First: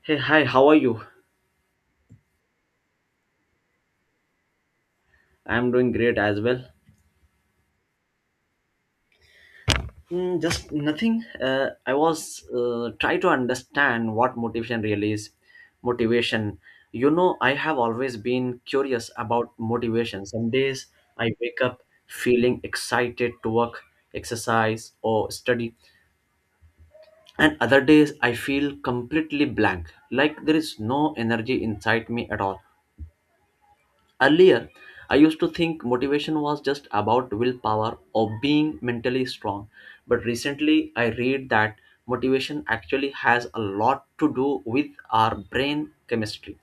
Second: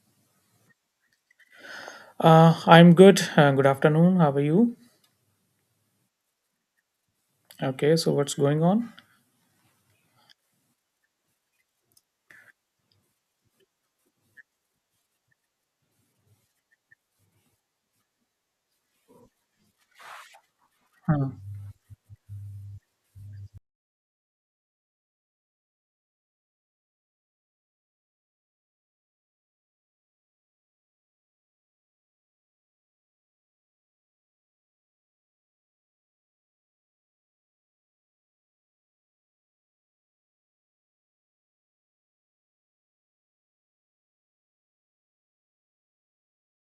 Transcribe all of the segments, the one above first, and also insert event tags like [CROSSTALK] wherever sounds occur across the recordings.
Hey, hi, how are you? I'm good. Good afternoon. How are you? I'm doing great as well. Okay, so what's going on? Just nothing. I was try to understand what motivation really is. Motivation. You know, I have always been curious about motivation. Some days Huh. I wake up feeling excited to work, exercise, or study, and other days I feel completely blank, like there is no energy inside me at all. Earlier, I used to think motivation was just about willpower or being mentally strong, but recently I read that motivation actually has a lot to do with our brain chemistry.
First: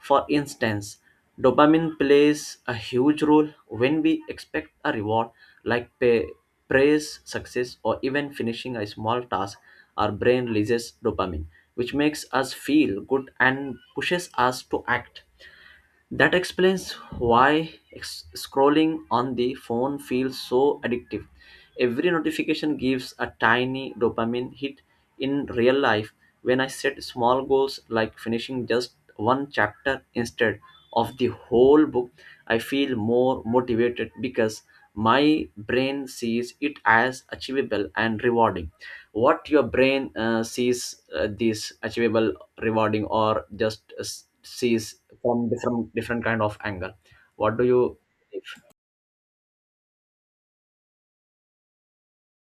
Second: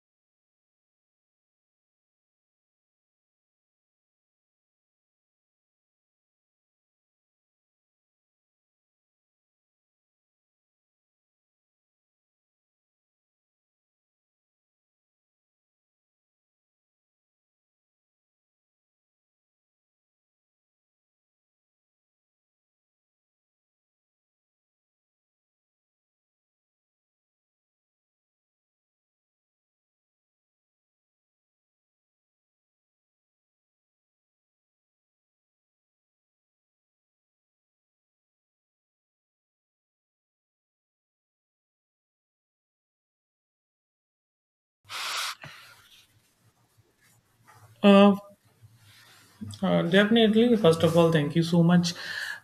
For instance, dopamine plays a huge role when we expect a reward like pay, praise, success, or even finishing a small task. Our brain releases dopamine, which makes us feel good and pushes us to act. That explains why scrolling on the phone feels so addictive. Every notification gives a tiny dopamine hit in real life. When I set small goals like finishing just one chapter instead of the whole book, I feel more motivated because my brain sees it as achievable and rewarding. What your brain sees, this achievable, rewarding, or just sees from different kind of angle, what do you Uh, believe? Definitely. First of all, thank you so much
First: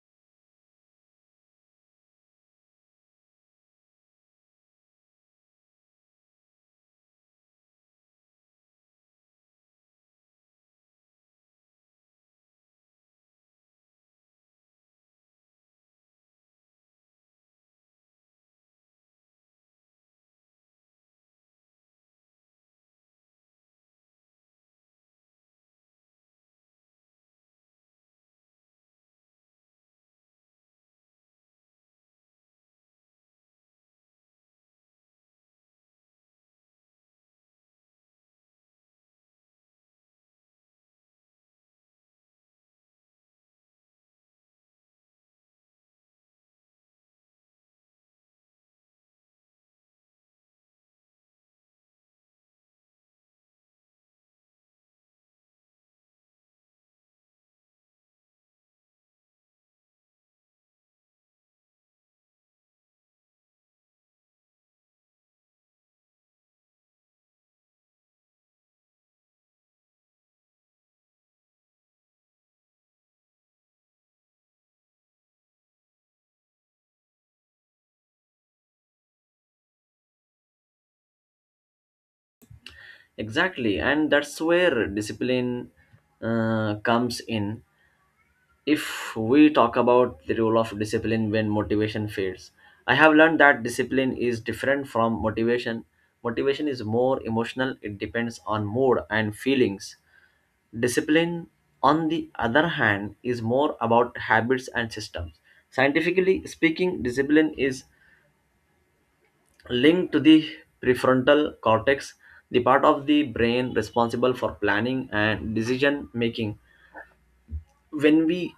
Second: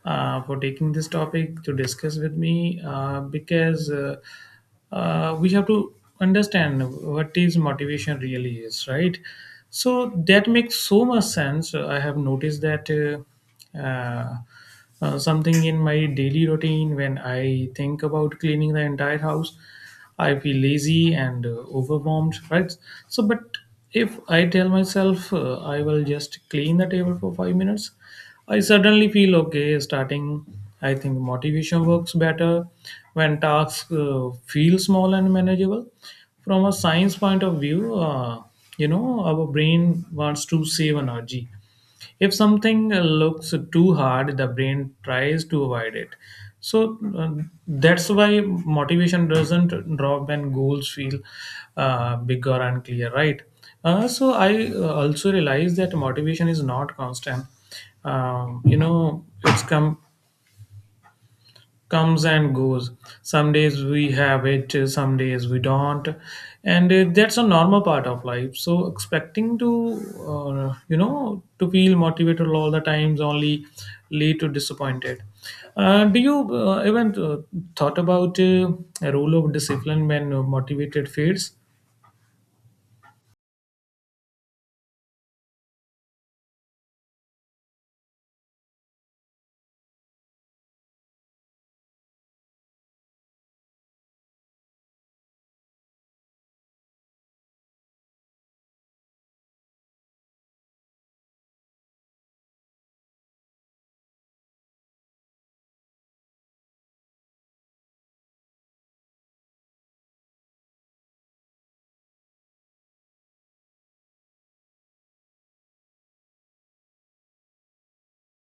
for taking this topic to discuss with me because we have to understand what is motivation really is, right? So that makes so much sense. I have noticed that. Uh, Something in my daily routine, when I think about cleaning the entire house, I feel lazy and overwhelmed, right? So but if I tell myself, I will just clean the table for 5 minutes, I suddenly feel okay starting. I think motivation works better when tasks feel small and manageable. From a science point of view, you know, our brain wants to save energy. If something looks too hard, the brain tries to avoid it. So that's why motivation doesn't drop when goals feel big or unclear, right? So I also realize that motivation is not constant. You know, it's comes and goes. Some days we have it, some days we don't, and that's a normal part of life. So expecting to feel motivated all the times only lead to disappointed. Do you even thought about a role of discipline when motivated fades? Exactly, and that's where discipline comes in. If we talk about the role of discipline when motivation fails, I have learned that discipline is different from motivation. Motivation is more emotional, it depends on mood and feelings. Discipline, on the other hand, is more about habits and systems. Scientifically speaking, discipline is linked to the prefrontal cortex, the part of the brain responsible for planning and decision making. When we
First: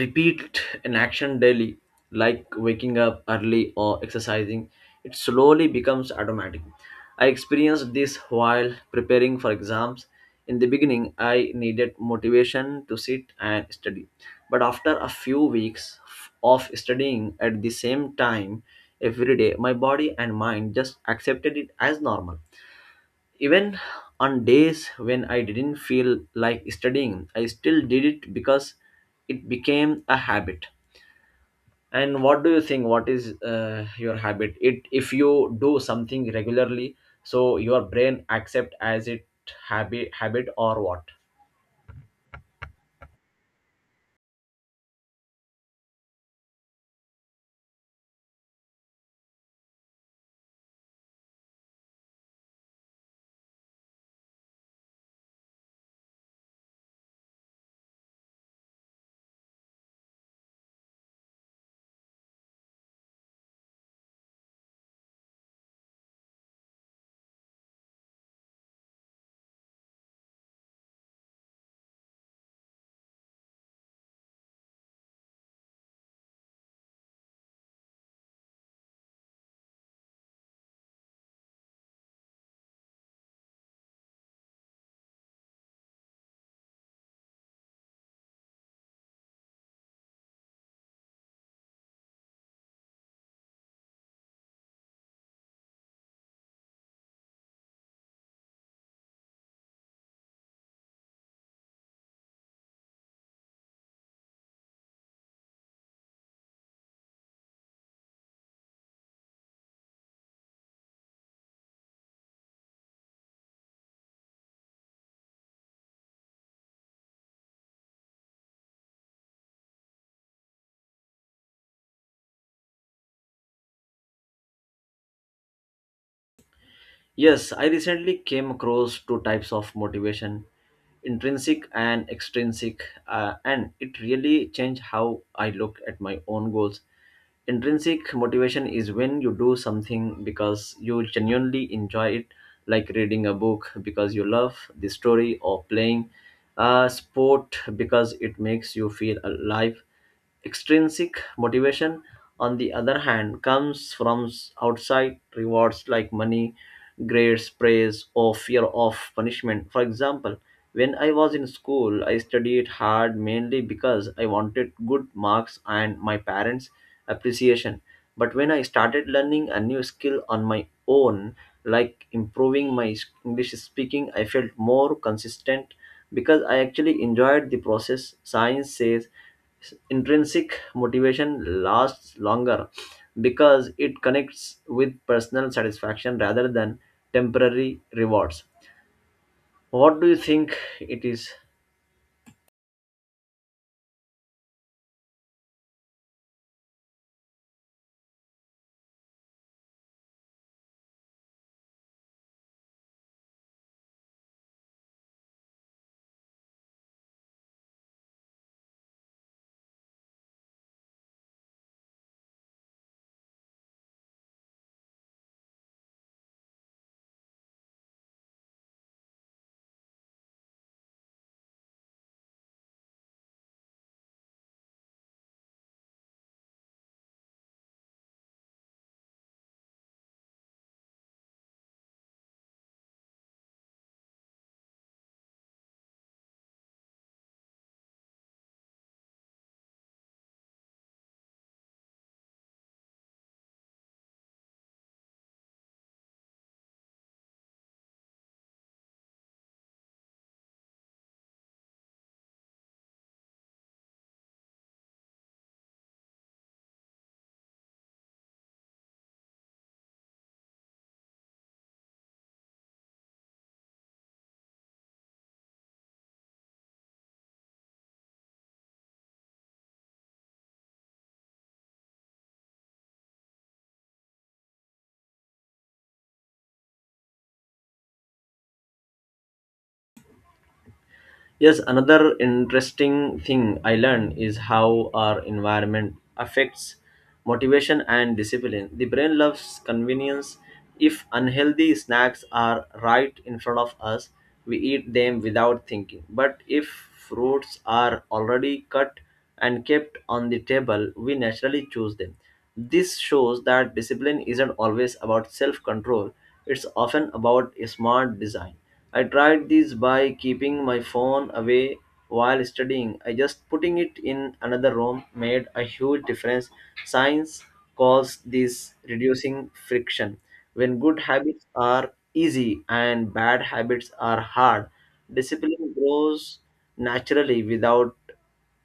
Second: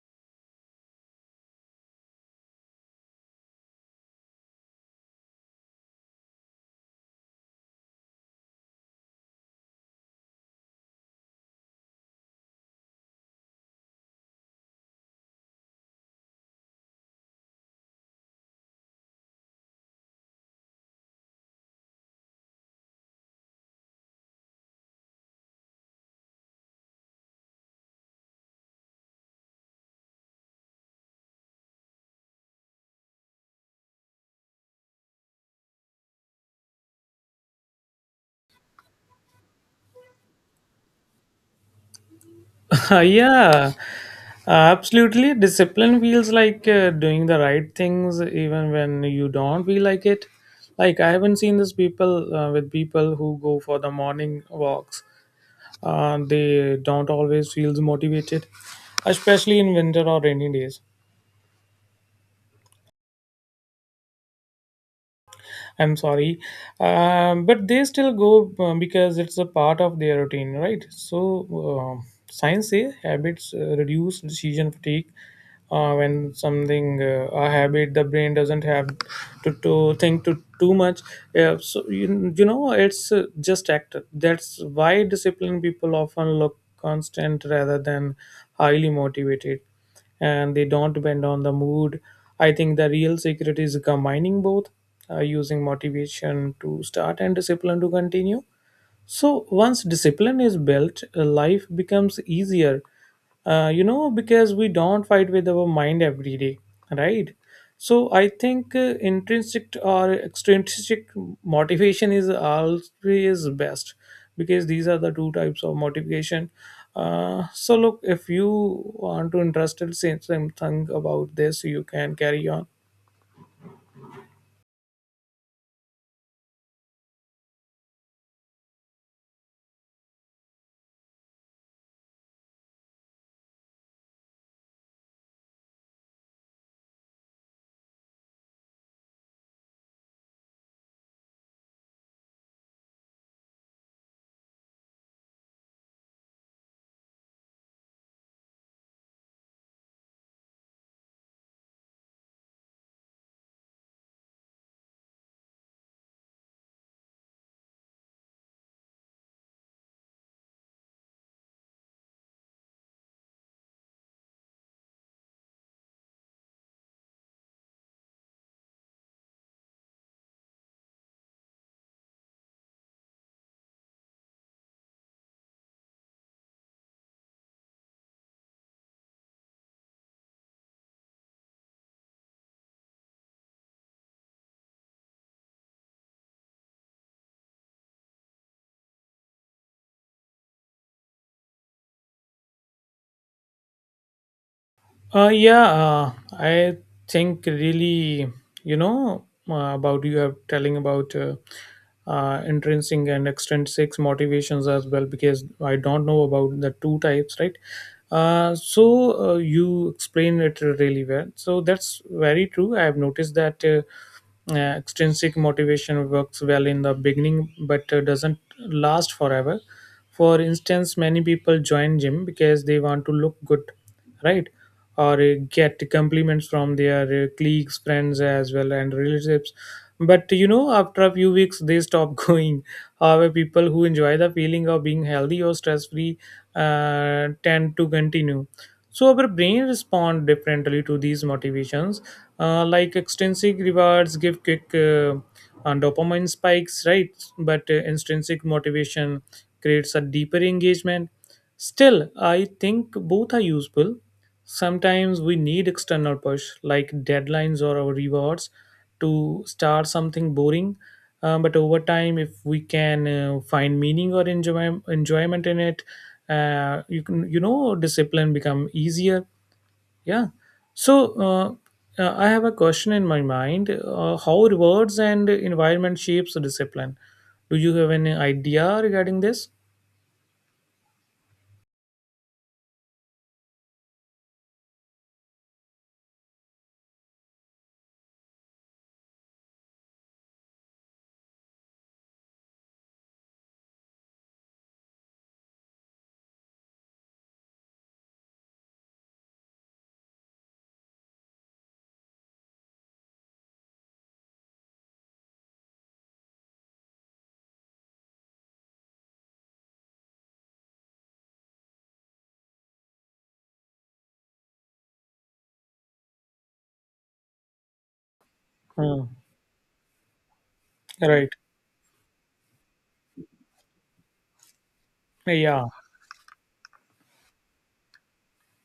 repeat an action daily, like waking up early or exercising, it slowly becomes automatic. I experienced this while preparing for exams. In the beginning, I needed motivation to sit and study, but after a few weeks of studying at the same time every day, my body and mind just accepted it as normal. Even on days when I didn't feel like studying, I still did it because it became a habit. And what do you think? What is your habit? It, if you do something regularly, so your brain accept as it, habit or what? [LAUGHS] Yeah, absolutely. Discipline feels like doing the right things even when you don't feel like it. Like I haven't seen this people with people who go for the morning walks. They don't always feel motivated, especially in winter or rainy days. I'm sorry, but they still go because it's a part of their routine, right? So uh, science say habits reduce decision fatigue when something a habit, the brain doesn't have to think to too much, yeah, so you know it's just act. That's why disciplined people often look constant rather than highly motivated, and they don't depend on the mood. I think the real secret is combining both, using motivation to start and discipline to continue. So once discipline is built, life becomes easier. You know, because we don't fight with our mind every day, right? So I think intrinsic or extrinsic motivation is always best, because these are the two types of motivation. So look, if you want to interested say something about this, you can carry on. Yes, I recently came across two types of motivation, intrinsic and extrinsic, and it really changed how I look at my own goals. Intrinsic motivation is when you do something because you genuinely enjoy it, like reading a book because you love the story, or playing a sport because it makes you feel alive. Extrinsic motivation, on the other hand, comes from outside rewards like money, grades, praise, or fear of punishment. For example, when I was in school, I studied hard mainly because I wanted good marks and my parents' appreciation. But when I started learning a new skill on my own, like improving my English speaking, I felt more consistent because I actually enjoyed the process. Science says intrinsic motivation lasts longer because it connects with personal satisfaction rather than temporary rewards. What do you think it is? Yeah, I think really, you know, about you are telling about intrinsic and extrinsic motivations as well, because I don't know about the two types, right? So you explain it really well. So that's very true. I have noticed that extrinsic motivation works well in the beginning, but doesn't last forever. For instance, many people join gym because they want to look good, right? Or get compliments from their colleagues, friends as well, and relatives. But you know, after a few weeks, they stop [LAUGHS] going. However, people who enjoy the feeling of being healthy or stress free tend to continue. So our brain respond differently to these motivations, like extrinsic rewards give quick and dopamine spikes, right? But intrinsic motivation creates a deeper engagement. Still, I think both are useful. Sometimes we need external push like deadlines or our rewards to start something boring. But over time, if we can find meaning or enjoyment in it, you can, you know, discipline become easier. Yeah. So I have a question in my mind: how rewards and environment shapes the discipline? Do you have any idea regarding this? Yes, another interesting thing I learned is how our environment affects motivation and discipline. The brain loves convenience. If unhealthy snacks are right in front of us, we eat them without thinking. But if fruits are already cut and kept on the table, we naturally choose them. This shows that discipline isn't always about self control, it's often about a smart design. I tried this by keeping my phone away while studying. I just putting it in another room made a huge difference. Science calls this Hmm. reducing friction. When good Right. habits are easy and bad habits are hard, Yeah. discipline grows naturally without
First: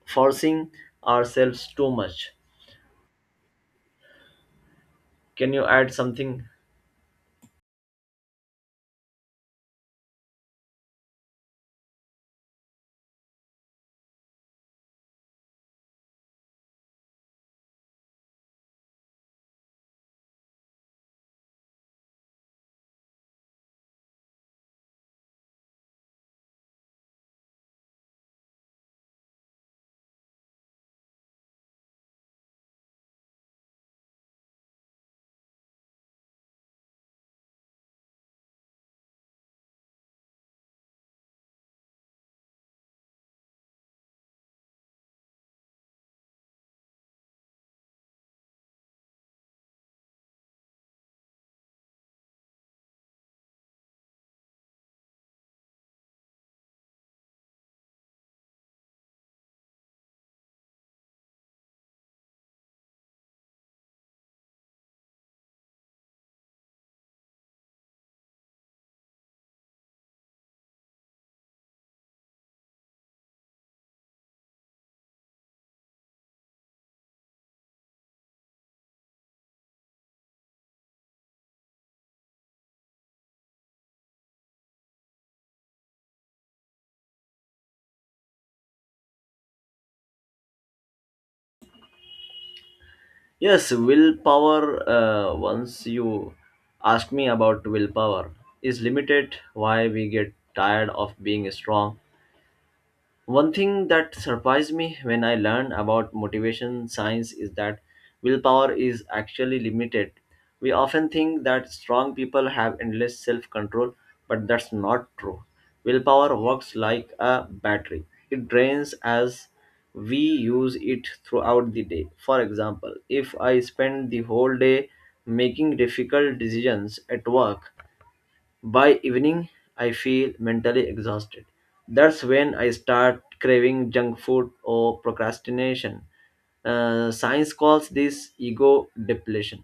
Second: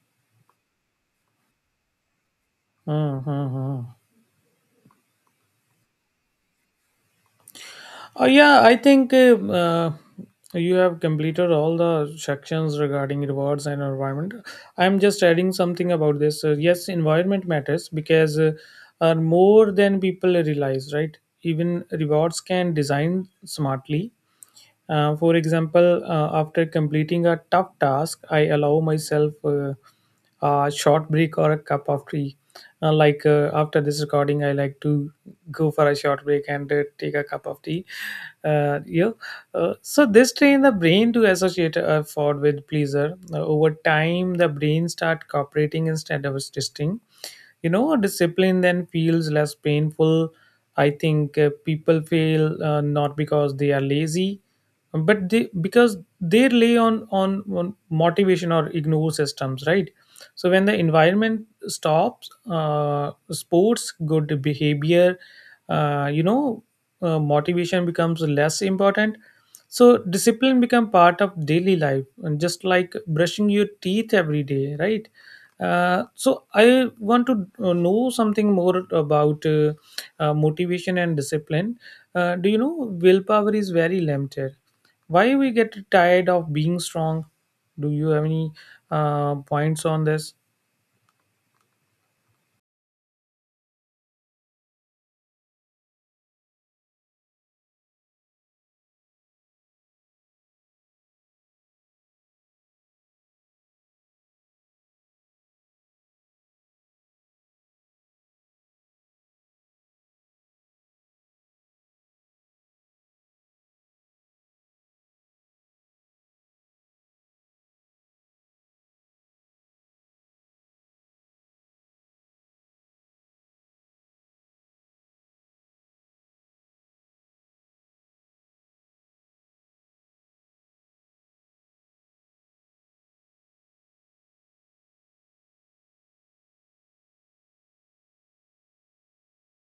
forcing ourselves too much. Hmm, hmm, hmm. Can you add something? Yeah, I think you have completed all the sections regarding rewards and environment. I'm just adding something about this. Yes, environment matters because are more than people realize, right? Even rewards can design smartly, for example, after completing a tough task, I allow myself a short break or a cup of tea. Like after this recording, I like to go for a short break and take a cup of tea. Yeah. So this train the brain to associate effort with pleasure. Over time, the brain start cooperating instead of resisting. You know, discipline then feels less painful. I think people fail, not because they are lazy, but they because they rely on motivation or ignore systems, right? So when the environment stops sports good behavior, you know, motivation becomes less important. So discipline become part of daily life, and just like brushing your teeth every day, right? So I want to know something more about motivation and discipline. Do you know willpower is very limited? Why we get tired of being strong? Do you have any points on this? Yes, willpower, once you ask me about willpower, is limited, why we get tired of being strong. One thing that surprised me when I learned about motivation science is that willpower is actually limited. We often think that strong people have endless self control, but that's not true. Willpower works like a battery, it drains as we use it throughout the day. For example, if I spend the whole day making difficult decisions at work, by evening, I feel mentally exhausted. That's when I start craving junk food or procrastination. Science calls this ego depletion.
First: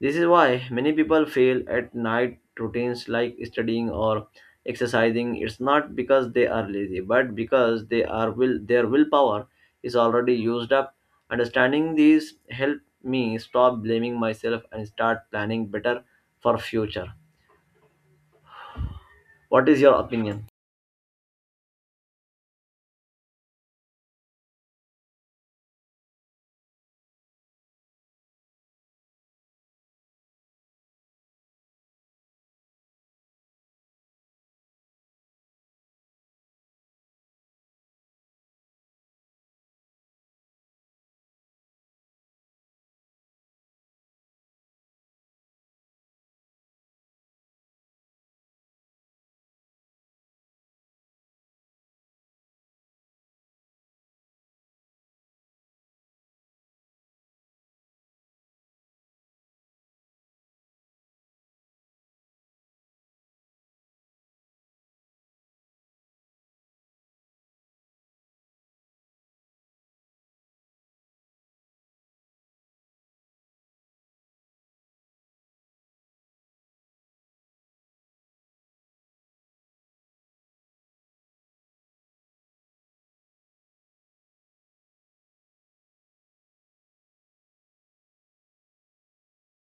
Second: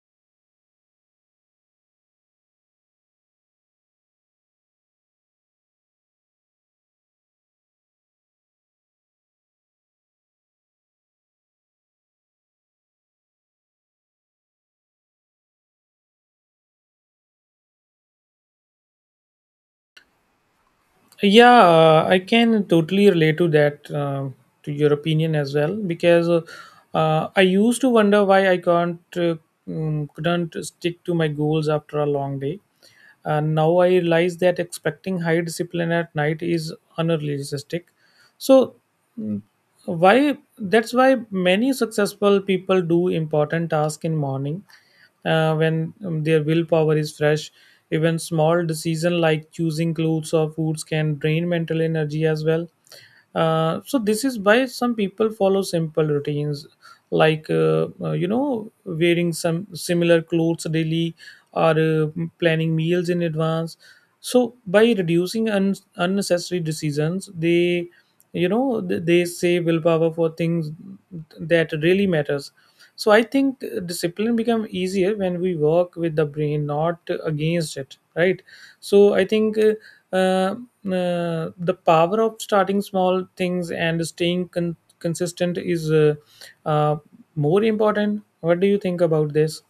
This is why many people fail at night routines like studying or exercising. It's not because they are lazy, but because they are will their willpower is already used up. Understanding these help me stop blaming myself and start planning better for future. What is your opinion? Yeah, I can totally relate to that, to your opinion as well, because I used to wonder why I can't, couldn't stick to my goals after a long day. And now I realize that expecting high discipline at night is unrealistic. So mm, why that's why many successful people do important tasks in morning when their willpower is fresh. Even small decision like choosing clothes or foods can drain mental energy as well. So this is why some people follow simple routines, like you know, wearing some similar clothes daily, or planning meals in advance. So by reducing unnecessary decisions, they, you know, they save willpower for things that really matters. So I think discipline become easier when we work with the brain, not against it, right? So I think uh, uh, the power of starting small things and staying consistent is uh, more important. What do you think about this?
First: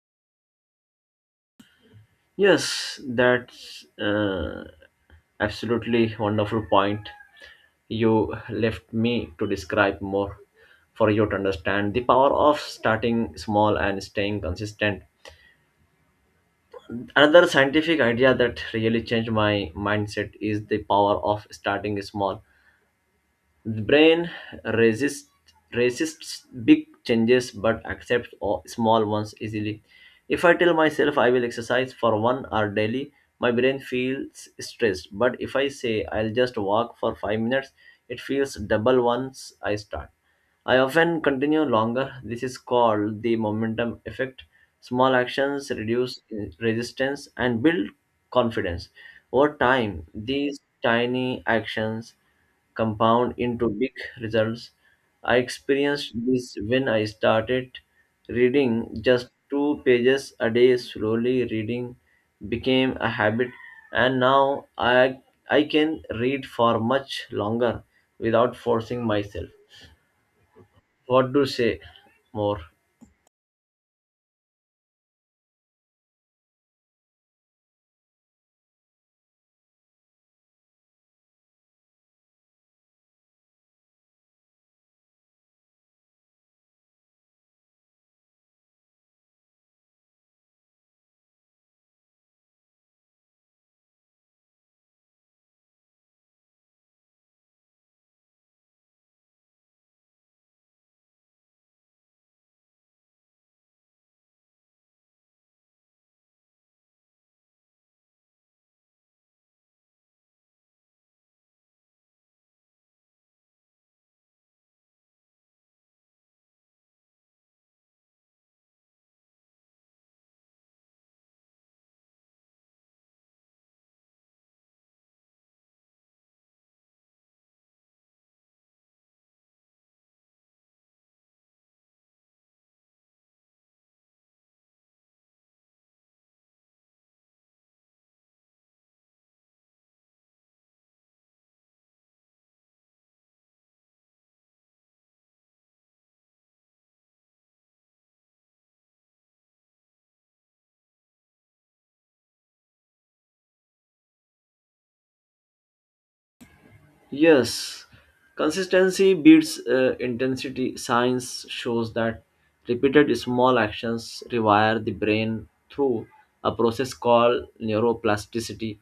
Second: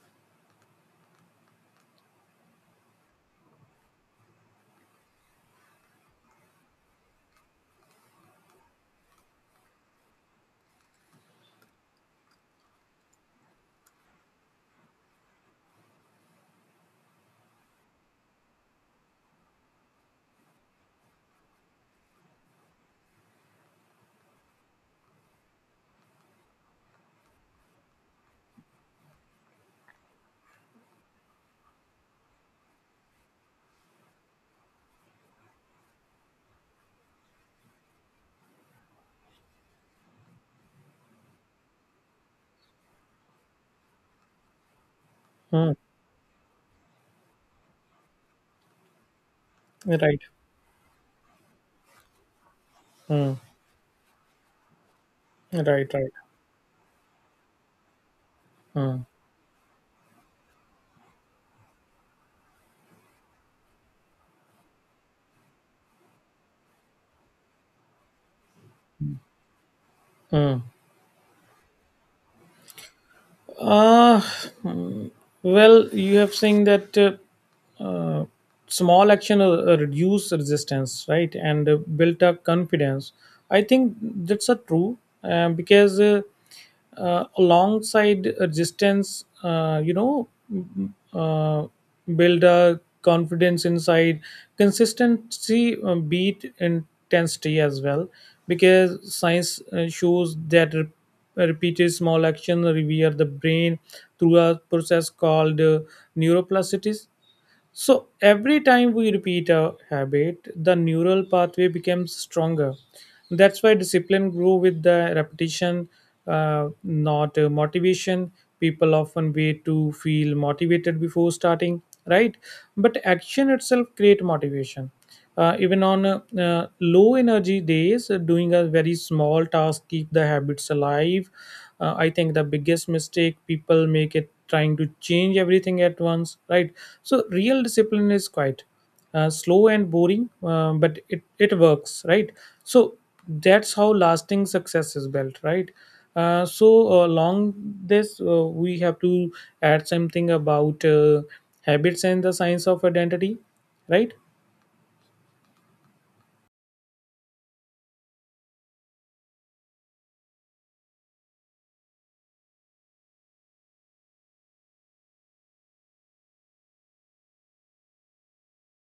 Yes, that's absolutely wonderful point, you left me to describe more for you to understand the power of starting small and staying consistent. Another scientific idea that really changed my mindset is the power of starting small. The brain resists resists big changes but accepts small ones easily. If I tell myself I will exercise for one hour daily, my brain feels stressed. But if I say I'll just walk for five minutes, it feels double once I start. I often continue longer. This is called the momentum effect. Small actions Hmm. reduce resistance and build confidence. Over time, Right. these tiny actions compound Hmm. into big results. I Right. Right. experienced this when I started reading Hmm. just two pages a day. Slowly, reading became a habit, and now I can read for much longer without forcing myself. Hmm. What to say more? Uh, mm, well, you have seen that small action reduce resistance, right, and built up confidence. I think that's a true, because alongside resistance, you know, build a confidence inside. Consistency beat intensity as well, because science shows that repeated small action revere the brain through a process called neuroplasticity. So every time we repeat a habit, the neural pathway becomes stronger. That's why discipline grew with the repetition, not motivation. People often wait to feel motivated before starting, right? But action itself create motivation even on low energy days. Doing a very small task keep the habits alive. I think the biggest mistake people make it trying to change everything at once, right? So real discipline is quite slow and boring, but it works, right? So that's how lasting success is built, right? So along this, we have to add something about habits and the science of identity, right? Yes, consistency beats intensity. Science shows that repeated small actions rewire the brain through a process called neuroplasticity.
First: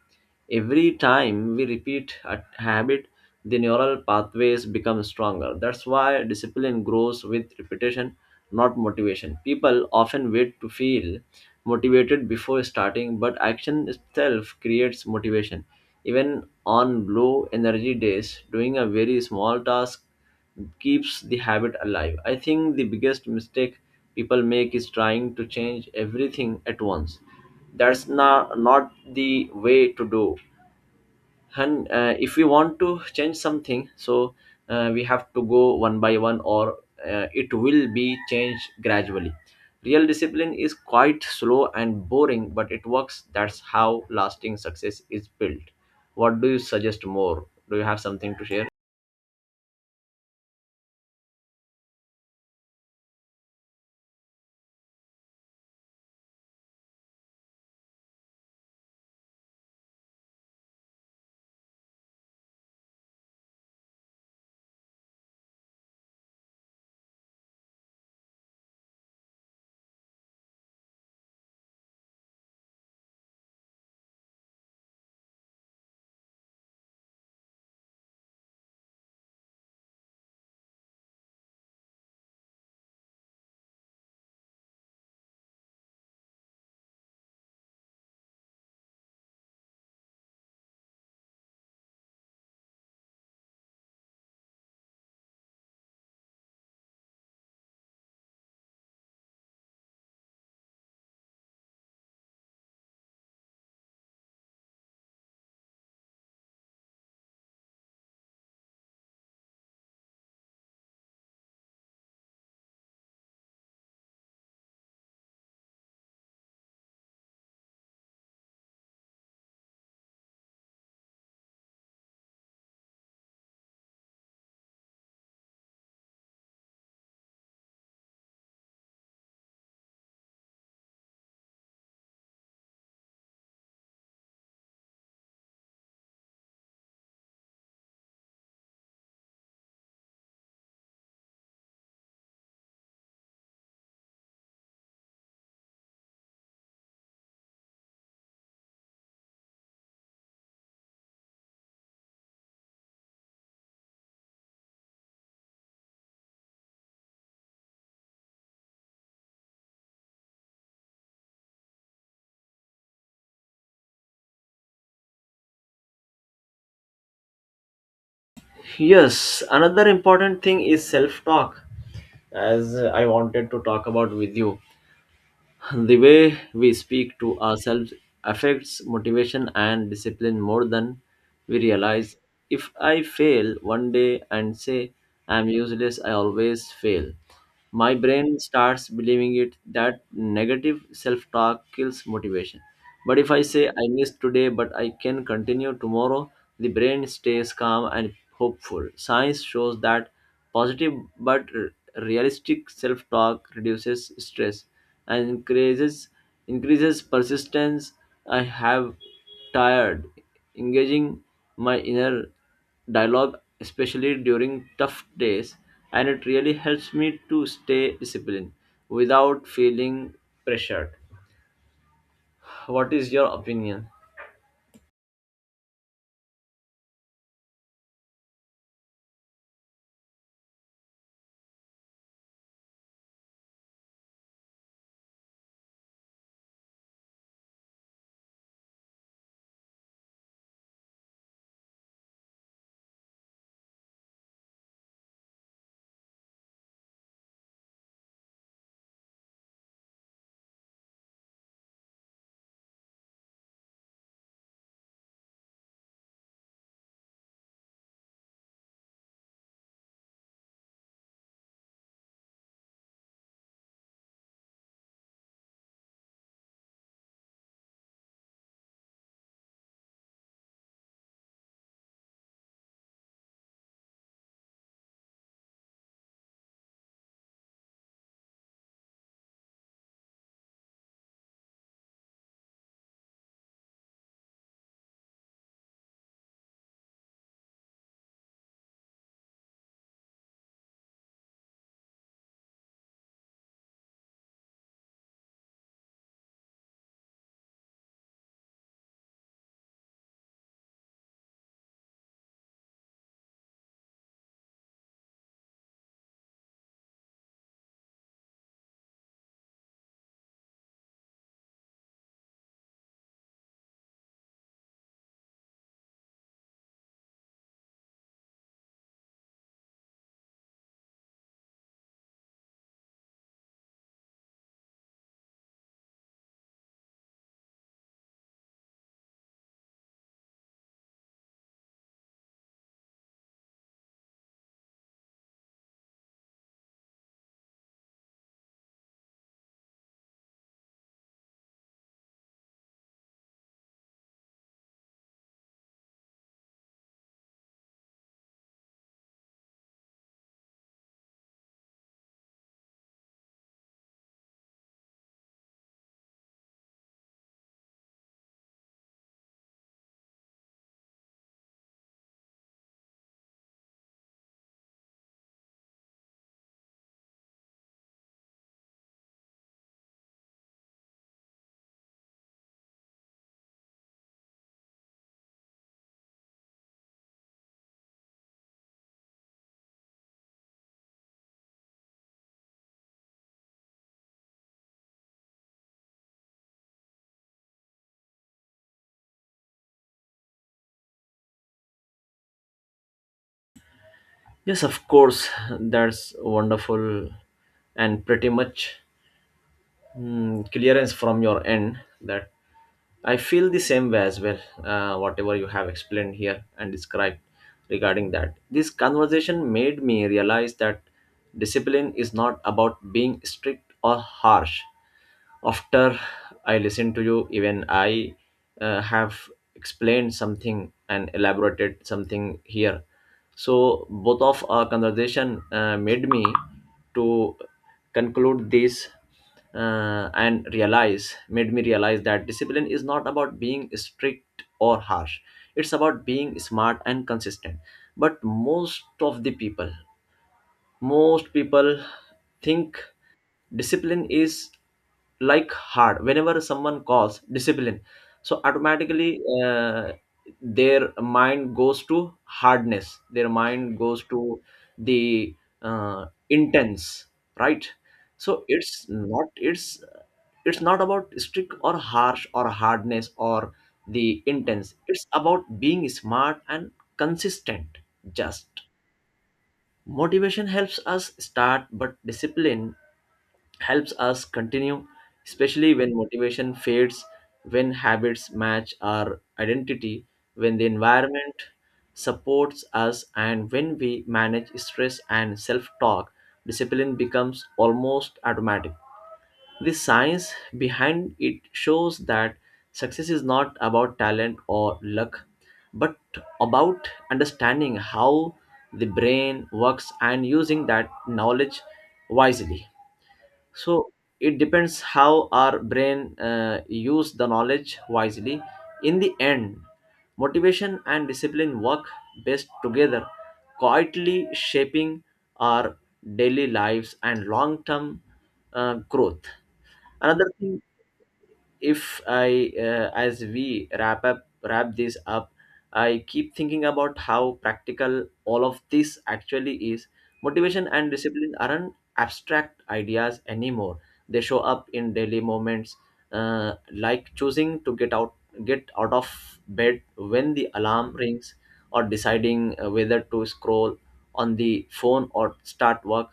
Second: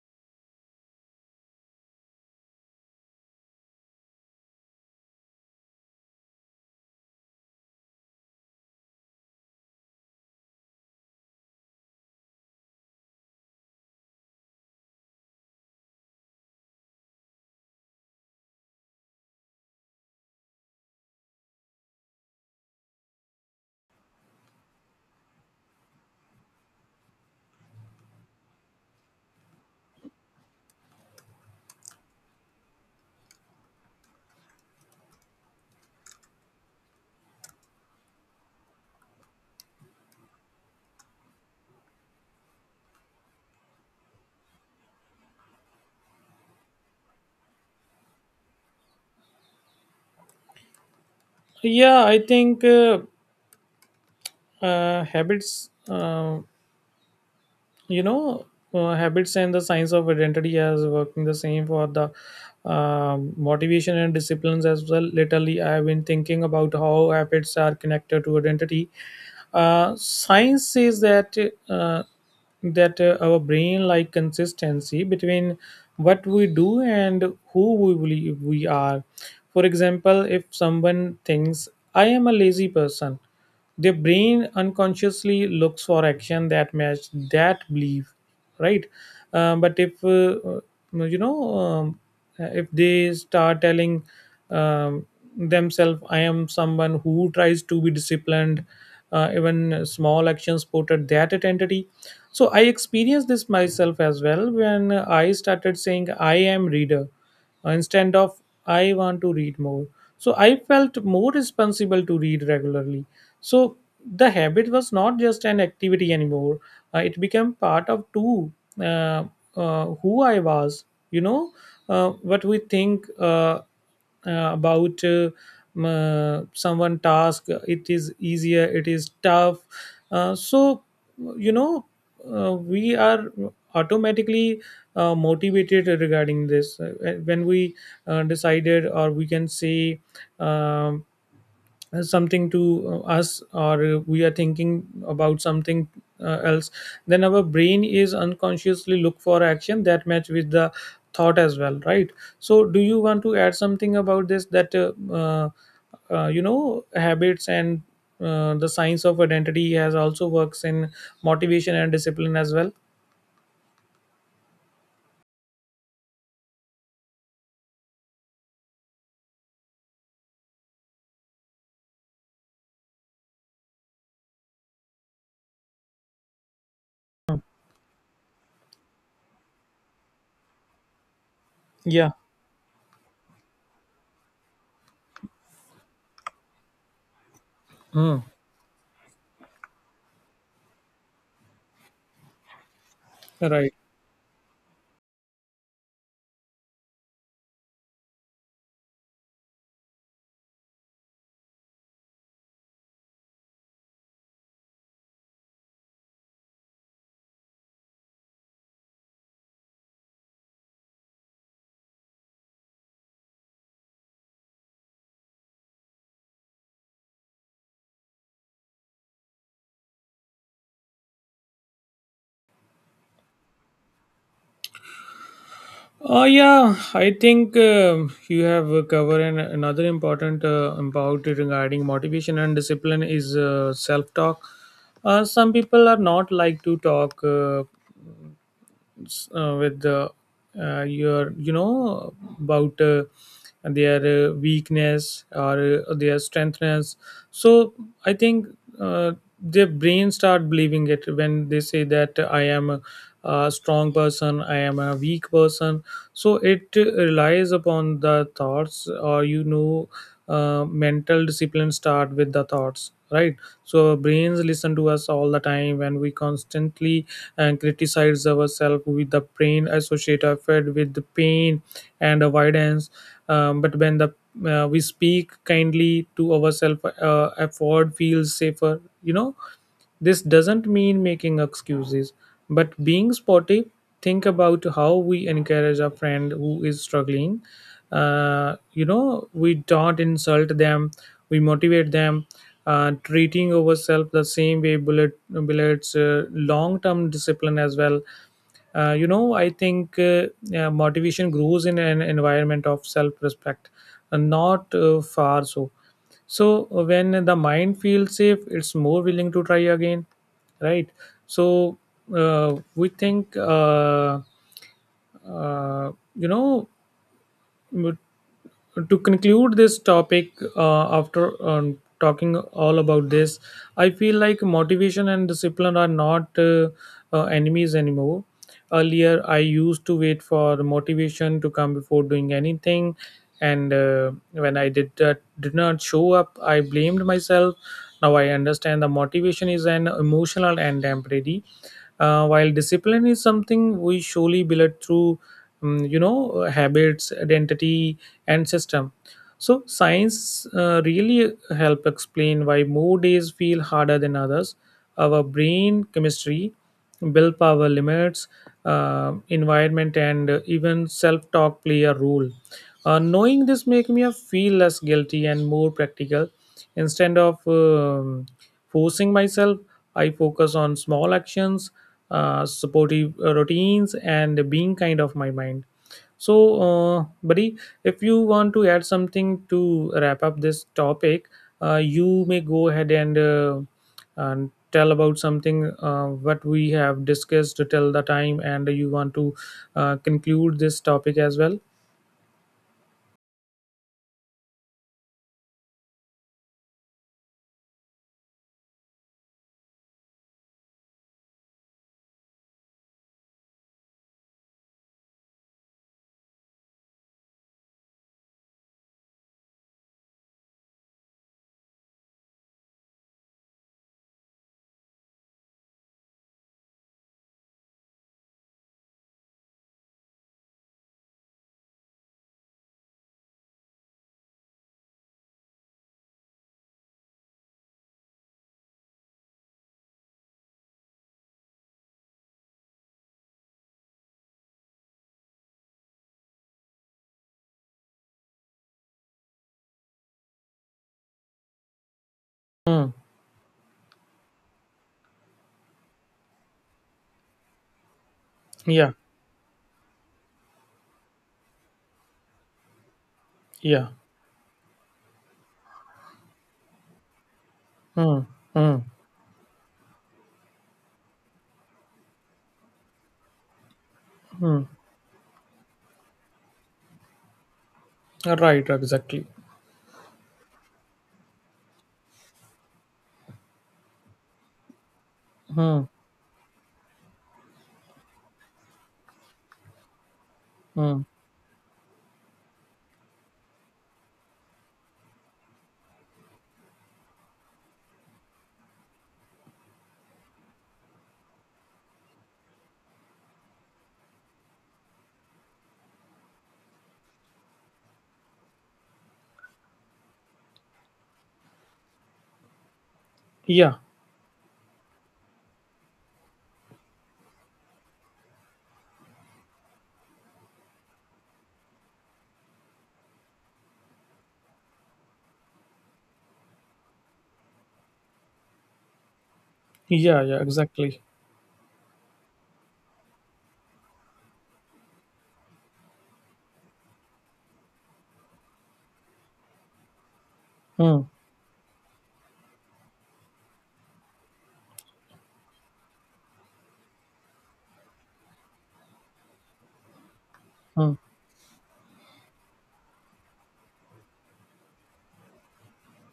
Every time we repeat a habit, the neural pathways become stronger. That's why discipline grows with repetition, not motivation. People often wait to feel motivated before starting, but action itself creates motivation. Even on low energy days, doing a very small task keeps the habit alive. I think the biggest mistake people make is trying to change everything at once. That's not the way to do, and if we want to change something, so we have to go one by one, or it will be changed gradually. Real discipline is quite slow and boring, but it works. That's how lasting success is built. What do you suggest more? Do you have something to share? Yeah, I think habits you know habits and the science of identity as working the same for the motivation and disciplines as well. Lately I've been thinking about how habits are connected to identity. Science says uh, that our brain like consistency between what we do and who we believe we are. For example, if someone thinks, "I am a lazy person," their brain unconsciously looks for action that match that belief, right? But if you know if they start telling um, themselves, "I am someone who tries to be disciplined," even small actions put at that identity. So I experienced this myself as well, when I started saying, "I am reader," instead of, "I want to read more," so I felt more responsible to read regularly. So the habit was not just an activity anymore. It became part of two, uh, who I was. You know, what we think about someone task. It is easier. It is tough. So you know, we are automatically motivated regarding this. When we decided, or we can say um, something to us, or we are thinking about something else, then our brain is unconsciously look for action that match with the thought as well, right? So do you want to add something about this, that you know, habits and the science of identity has also works in motivation and discipline as well? Yes, another important thing is self talk, as I wanted to talk about with you. The way we speak to ourselves affects motivation and discipline more than we Yeah. realize. If I fail one day and say I'm useless, I always fail, my Hmm. brain starts believing it. That negative self talk kills motivation. But if I say Right. I missed today but I can continue tomorrow, the brain stays calm and hopeful. Science shows that positive but realistic self talk reduces stress and increases persistence. I have tired engaging my inner dialogue, especially during tough days, and it really helps me to stay disciplined without feeling pressured. What is your opinion? Oh yeah, I think you have covered another important about regarding motivation and discipline is self-talk. Some people are not like to talk. With the your, about their weakness or their strengthness. So I think, uh, their brain start believing it when they say that I am a strong person, I am a weak person. So it relies upon the thoughts, or mental discipline start with the thoughts, right? So our brains listen to us all the time when we constantly and criticize ourselves, with the brain associated with the pain and avoidance. But when the we speak kindly to ourselves, effort feels safer. You know, this doesn't mean making excuses, but being sportive. Think about how we encourage a friend who is struggling. We don't insult them, we motivate them. Treating ourselves the same way bullets long term discipline as well. I think motivation grows in an environment of self-respect, and not far so. So, when the mind feels safe, it's more willing to try again, right? So, we think, uh, you know, to conclude this topic, after talking all about this, I feel like motivation and discipline are not enemies anymore. Earlier I used to wait for motivation to come before doing anything, and when I did that, did not show up, I blamed myself. Now I understand the motivation is an emotional and temporary, while discipline is something we surely build through habits, identity, and system. So science, really help explain why more days feel harder than others. Our brain chemistry, willpower limits, environment, and even self-talk play a role. Knowing this make me feel less guilty and more practical, instead of forcing myself. I focus on small actions, supportive routines, and being kind of my mind. So, buddy, if you want to add something to wrap up this topic, you may go ahead and tell about something, what we have discussed till the time, and you want to conclude this topic as well. Yes, of course, that's wonderful and pretty much, clearance from your end, that I feel the same way as well, whatever you have explained here and described regarding that. This conversation made me realize that discipline is not about being strict or harsh. After I listened to you, even I have explained something and elaborated something here. So, both of our conversation made me to conclude this, and realize, made me realize that discipline is not about being strict or harsh, it's about being smart and consistent. But most of the people, most people think Hmm. discipline is like hard. Whenever someone calls discipline, so Yeah. automatically their mind goes to hardness, their mind Yeah. goes to the intense, right? Hmm. So Hmm. it's not, it's not about strict or harsh or hardness or the intense, Hmm. it's about being smart and consistent. Just Right. Exactly. motivation helps us start, but discipline helps us continue, especially Hmm. when motivation fades, when habits match our identity, when the Hmm. environment supports us, and when we manage stress and self talk, discipline becomes almost automatic. The science behind it shows that success is not about talent or luck, but about understanding how the brain works and using that knowledge wisely. Yeah. So it depends how our brain use the knowledge wisely. In the end, motivation and discipline work best together, quietly shaping our daily lives and long term growth. Yeah, Another yeah, thing, exactly. if I, as we wrap up, wrap this up, I keep thinking about how practical all of this actually is. Motivation and Hmm. discipline aren't abstract ideas anymore. They show up in daily moments, like choosing to get out of bed when the Hmm. alarm rings, or deciding whether to scroll on the phone or start work.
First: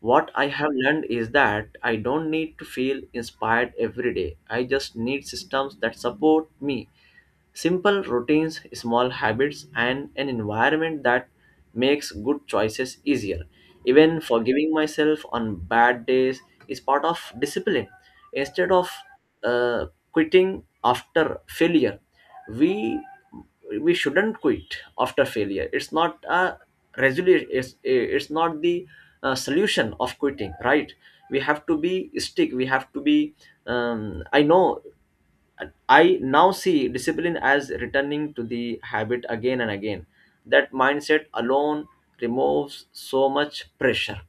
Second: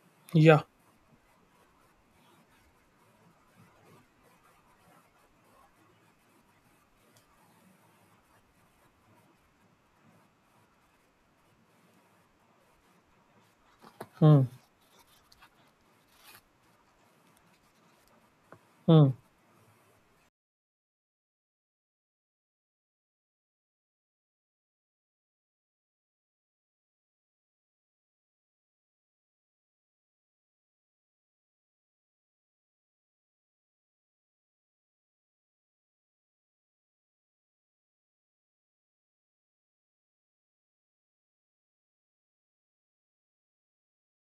What I Yeah. have learned is that I don't need to feel inspired every day. I just need systems that support me. Simple routines, small habits, and an environment that makes good choices easier. Even Hmm. forgiving myself on bad days is part of discipline. Instead of Hmm. uh, quitting after failure, we we shouldn't quit after failure. It's not a resolution. It's not the solution of quitting, right? We have to be stick. We have to be I know, and I now see discipline as returning to the habit again and again. That mindset alone removes so much pressure.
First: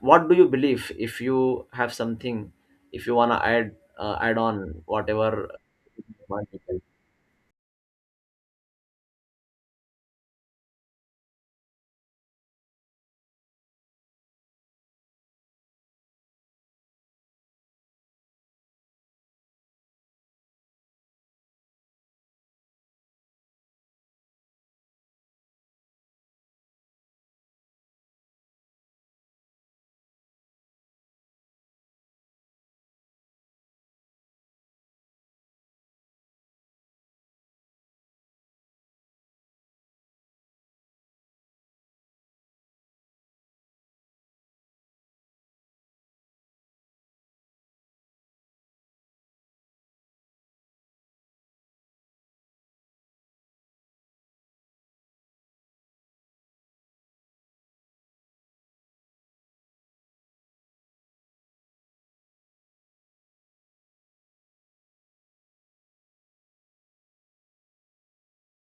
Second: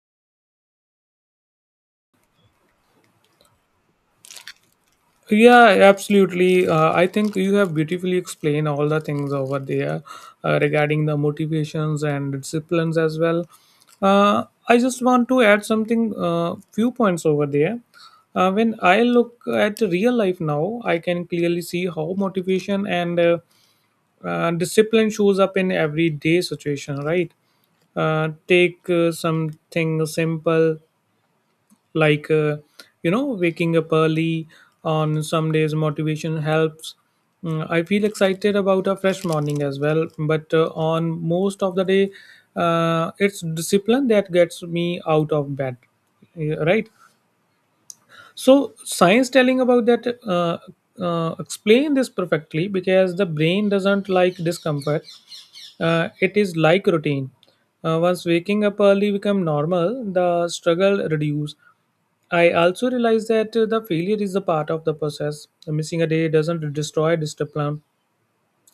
What do you believe, if you have something, if you want to add, add on whatever? Yeah, absolutely. I think you have beautifully explained all the things over there, regarding the motivations and disciplines as well. I just want to add something, few points over there. When I look at real life now, I can clearly see how motivation and discipline shows up in everyday situation, right? Take something simple, like, waking up early. On some days motivation helps. I feel excited about a fresh morning as well, but on most of the day, it's discipline that gets me out of bed. Yeah, right. So science telling about that, explain this perfectly because the brain doesn't like discomfort. It is like routine. Once waking up early become normal, the struggle reduce. I also realize that, the failure is a part of the process. Missing a day doesn't destroy discipline;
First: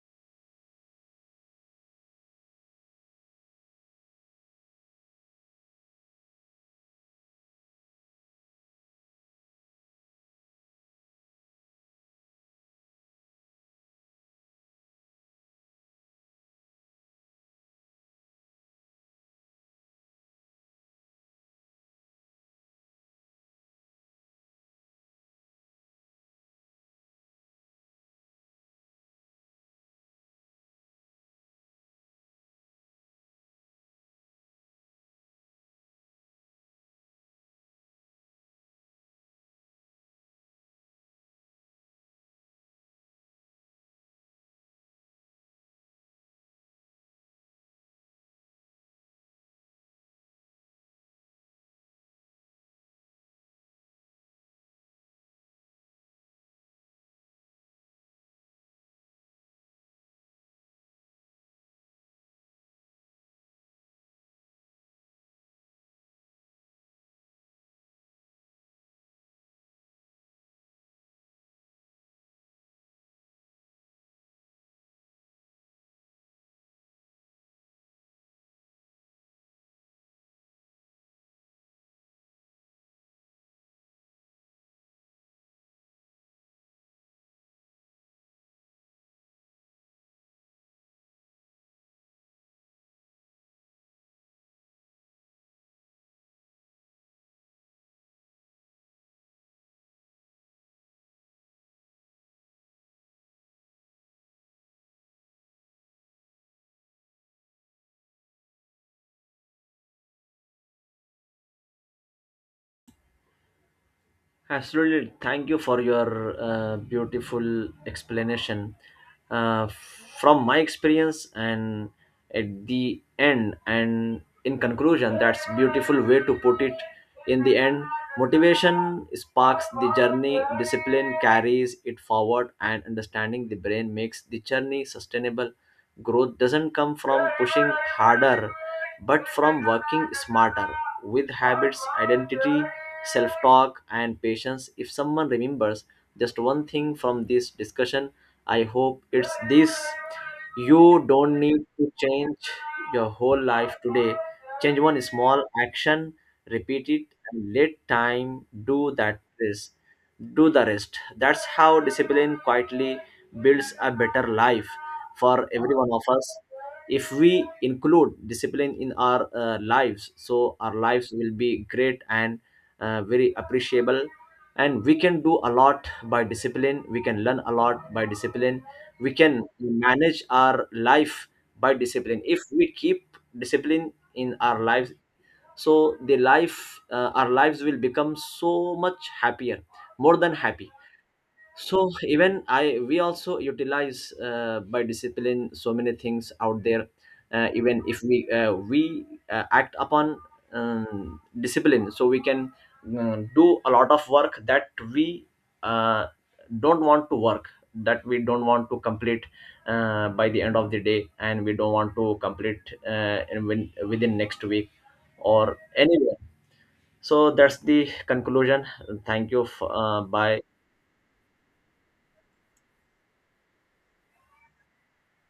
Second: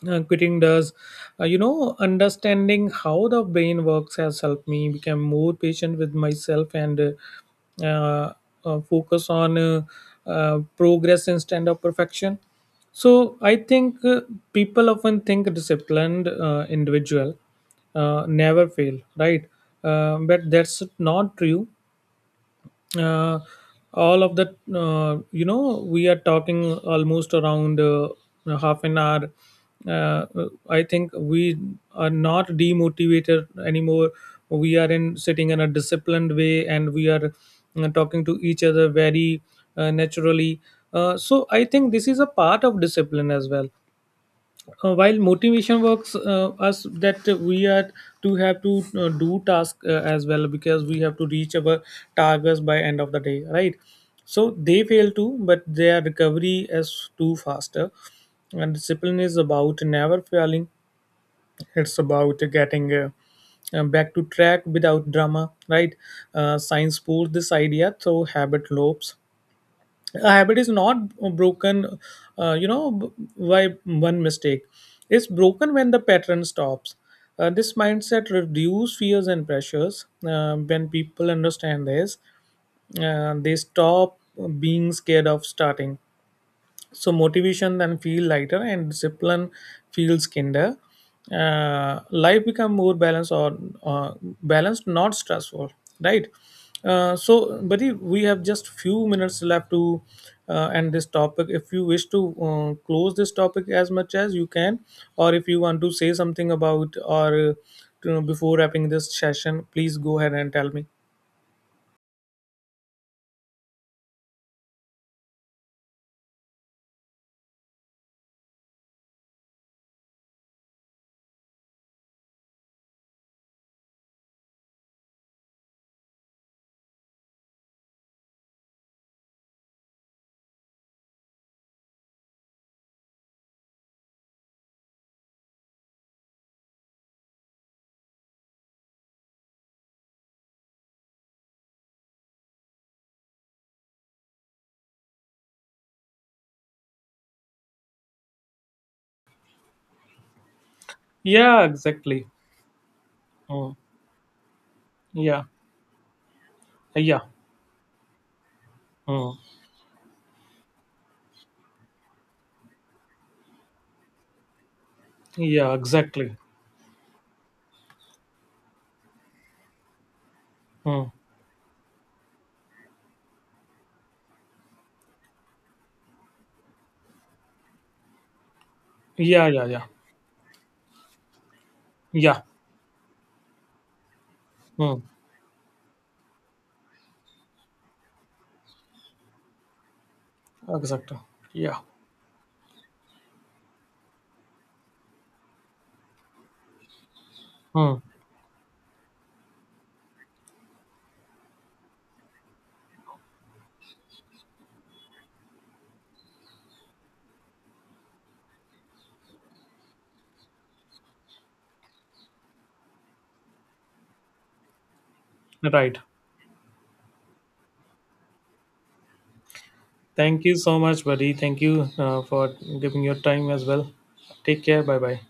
quitting does. Understanding how the brain works has helped me become more patient with myself, and uh, focus on progress instead of perfection. So I think, people often think disciplined individual never fail, right? But that's not true. uh, all of that, we are talking almost around half an hour. uh, I think we are not demotivated anymore. We are in sitting in a disciplined way, and we are talking to each other very naturally. So I think this is a part of discipline as well. While motivation works us that we are to have to do task as well, because we have to reach our targets by end of the day, right? So they fail too, but their recovery is too faster, and discipline is about never failing. It's about getting back to track without drama, right? Science pulls this idea through habit loops. A habit is not broken uh, you know b- by one mistake. It's broken when the pattern stops. This mindset reduces fears and pressures. When people understand this, they stop being scared of starting. So motivation then feel lighter and discipline feels kinder. Life become more balanced, or uh, balanced, not stressful, right? So buddy, we have just few minutes left to end this topic. If you wish to close this topic as much as you can, or if you want to say something about, or, before wrapping this session, please go ahead and tell me. Absolutely. Thank you for your beautiful explanation. Uh, from my experience, and at the end, and in conclusion, that's beautiful way to put it. In the end, motivation sparks the journey, discipline carries it forward, and understanding the brain makes the journey sustainable. Growth doesn't come from pushing harder, but from working smarter with habits, identity, self talk, and patience. If someone remembers just one thing from this discussion, I hope it's this: you don't need Yeah, to exactly. change your whole life Mm. today. Change one small Yeah, action, repeat it, yeah. and let time do that Mm. rest. Do the rest. That's how discipline quietly builds a better life for Yeah, every one of us. exactly. If we include discipline in our lives, so our lives Mm. will be great and very appreciable, and we can do a lot by discipline, we can learn a lot by discipline, we can Yeah, yeah, yeah. manage our life by discipline. If Yeah. we keep discipline in our lives, Hmm. so the life our lives will become so much happier, more than happy. Exactly. Yeah. So even I we also utilize by discipline so many things out there, even Hmm. if we act upon discipline, so we can do a lot of work that we uh, don't want to work, that we don't want to complete by the end of the day, and we don't want to complete within next week or Right. anywhere. So that's the conclusion. Thank you, bye. Thank you so much, buddy. Thank you, for giving your time as well. Take care. Bye bye.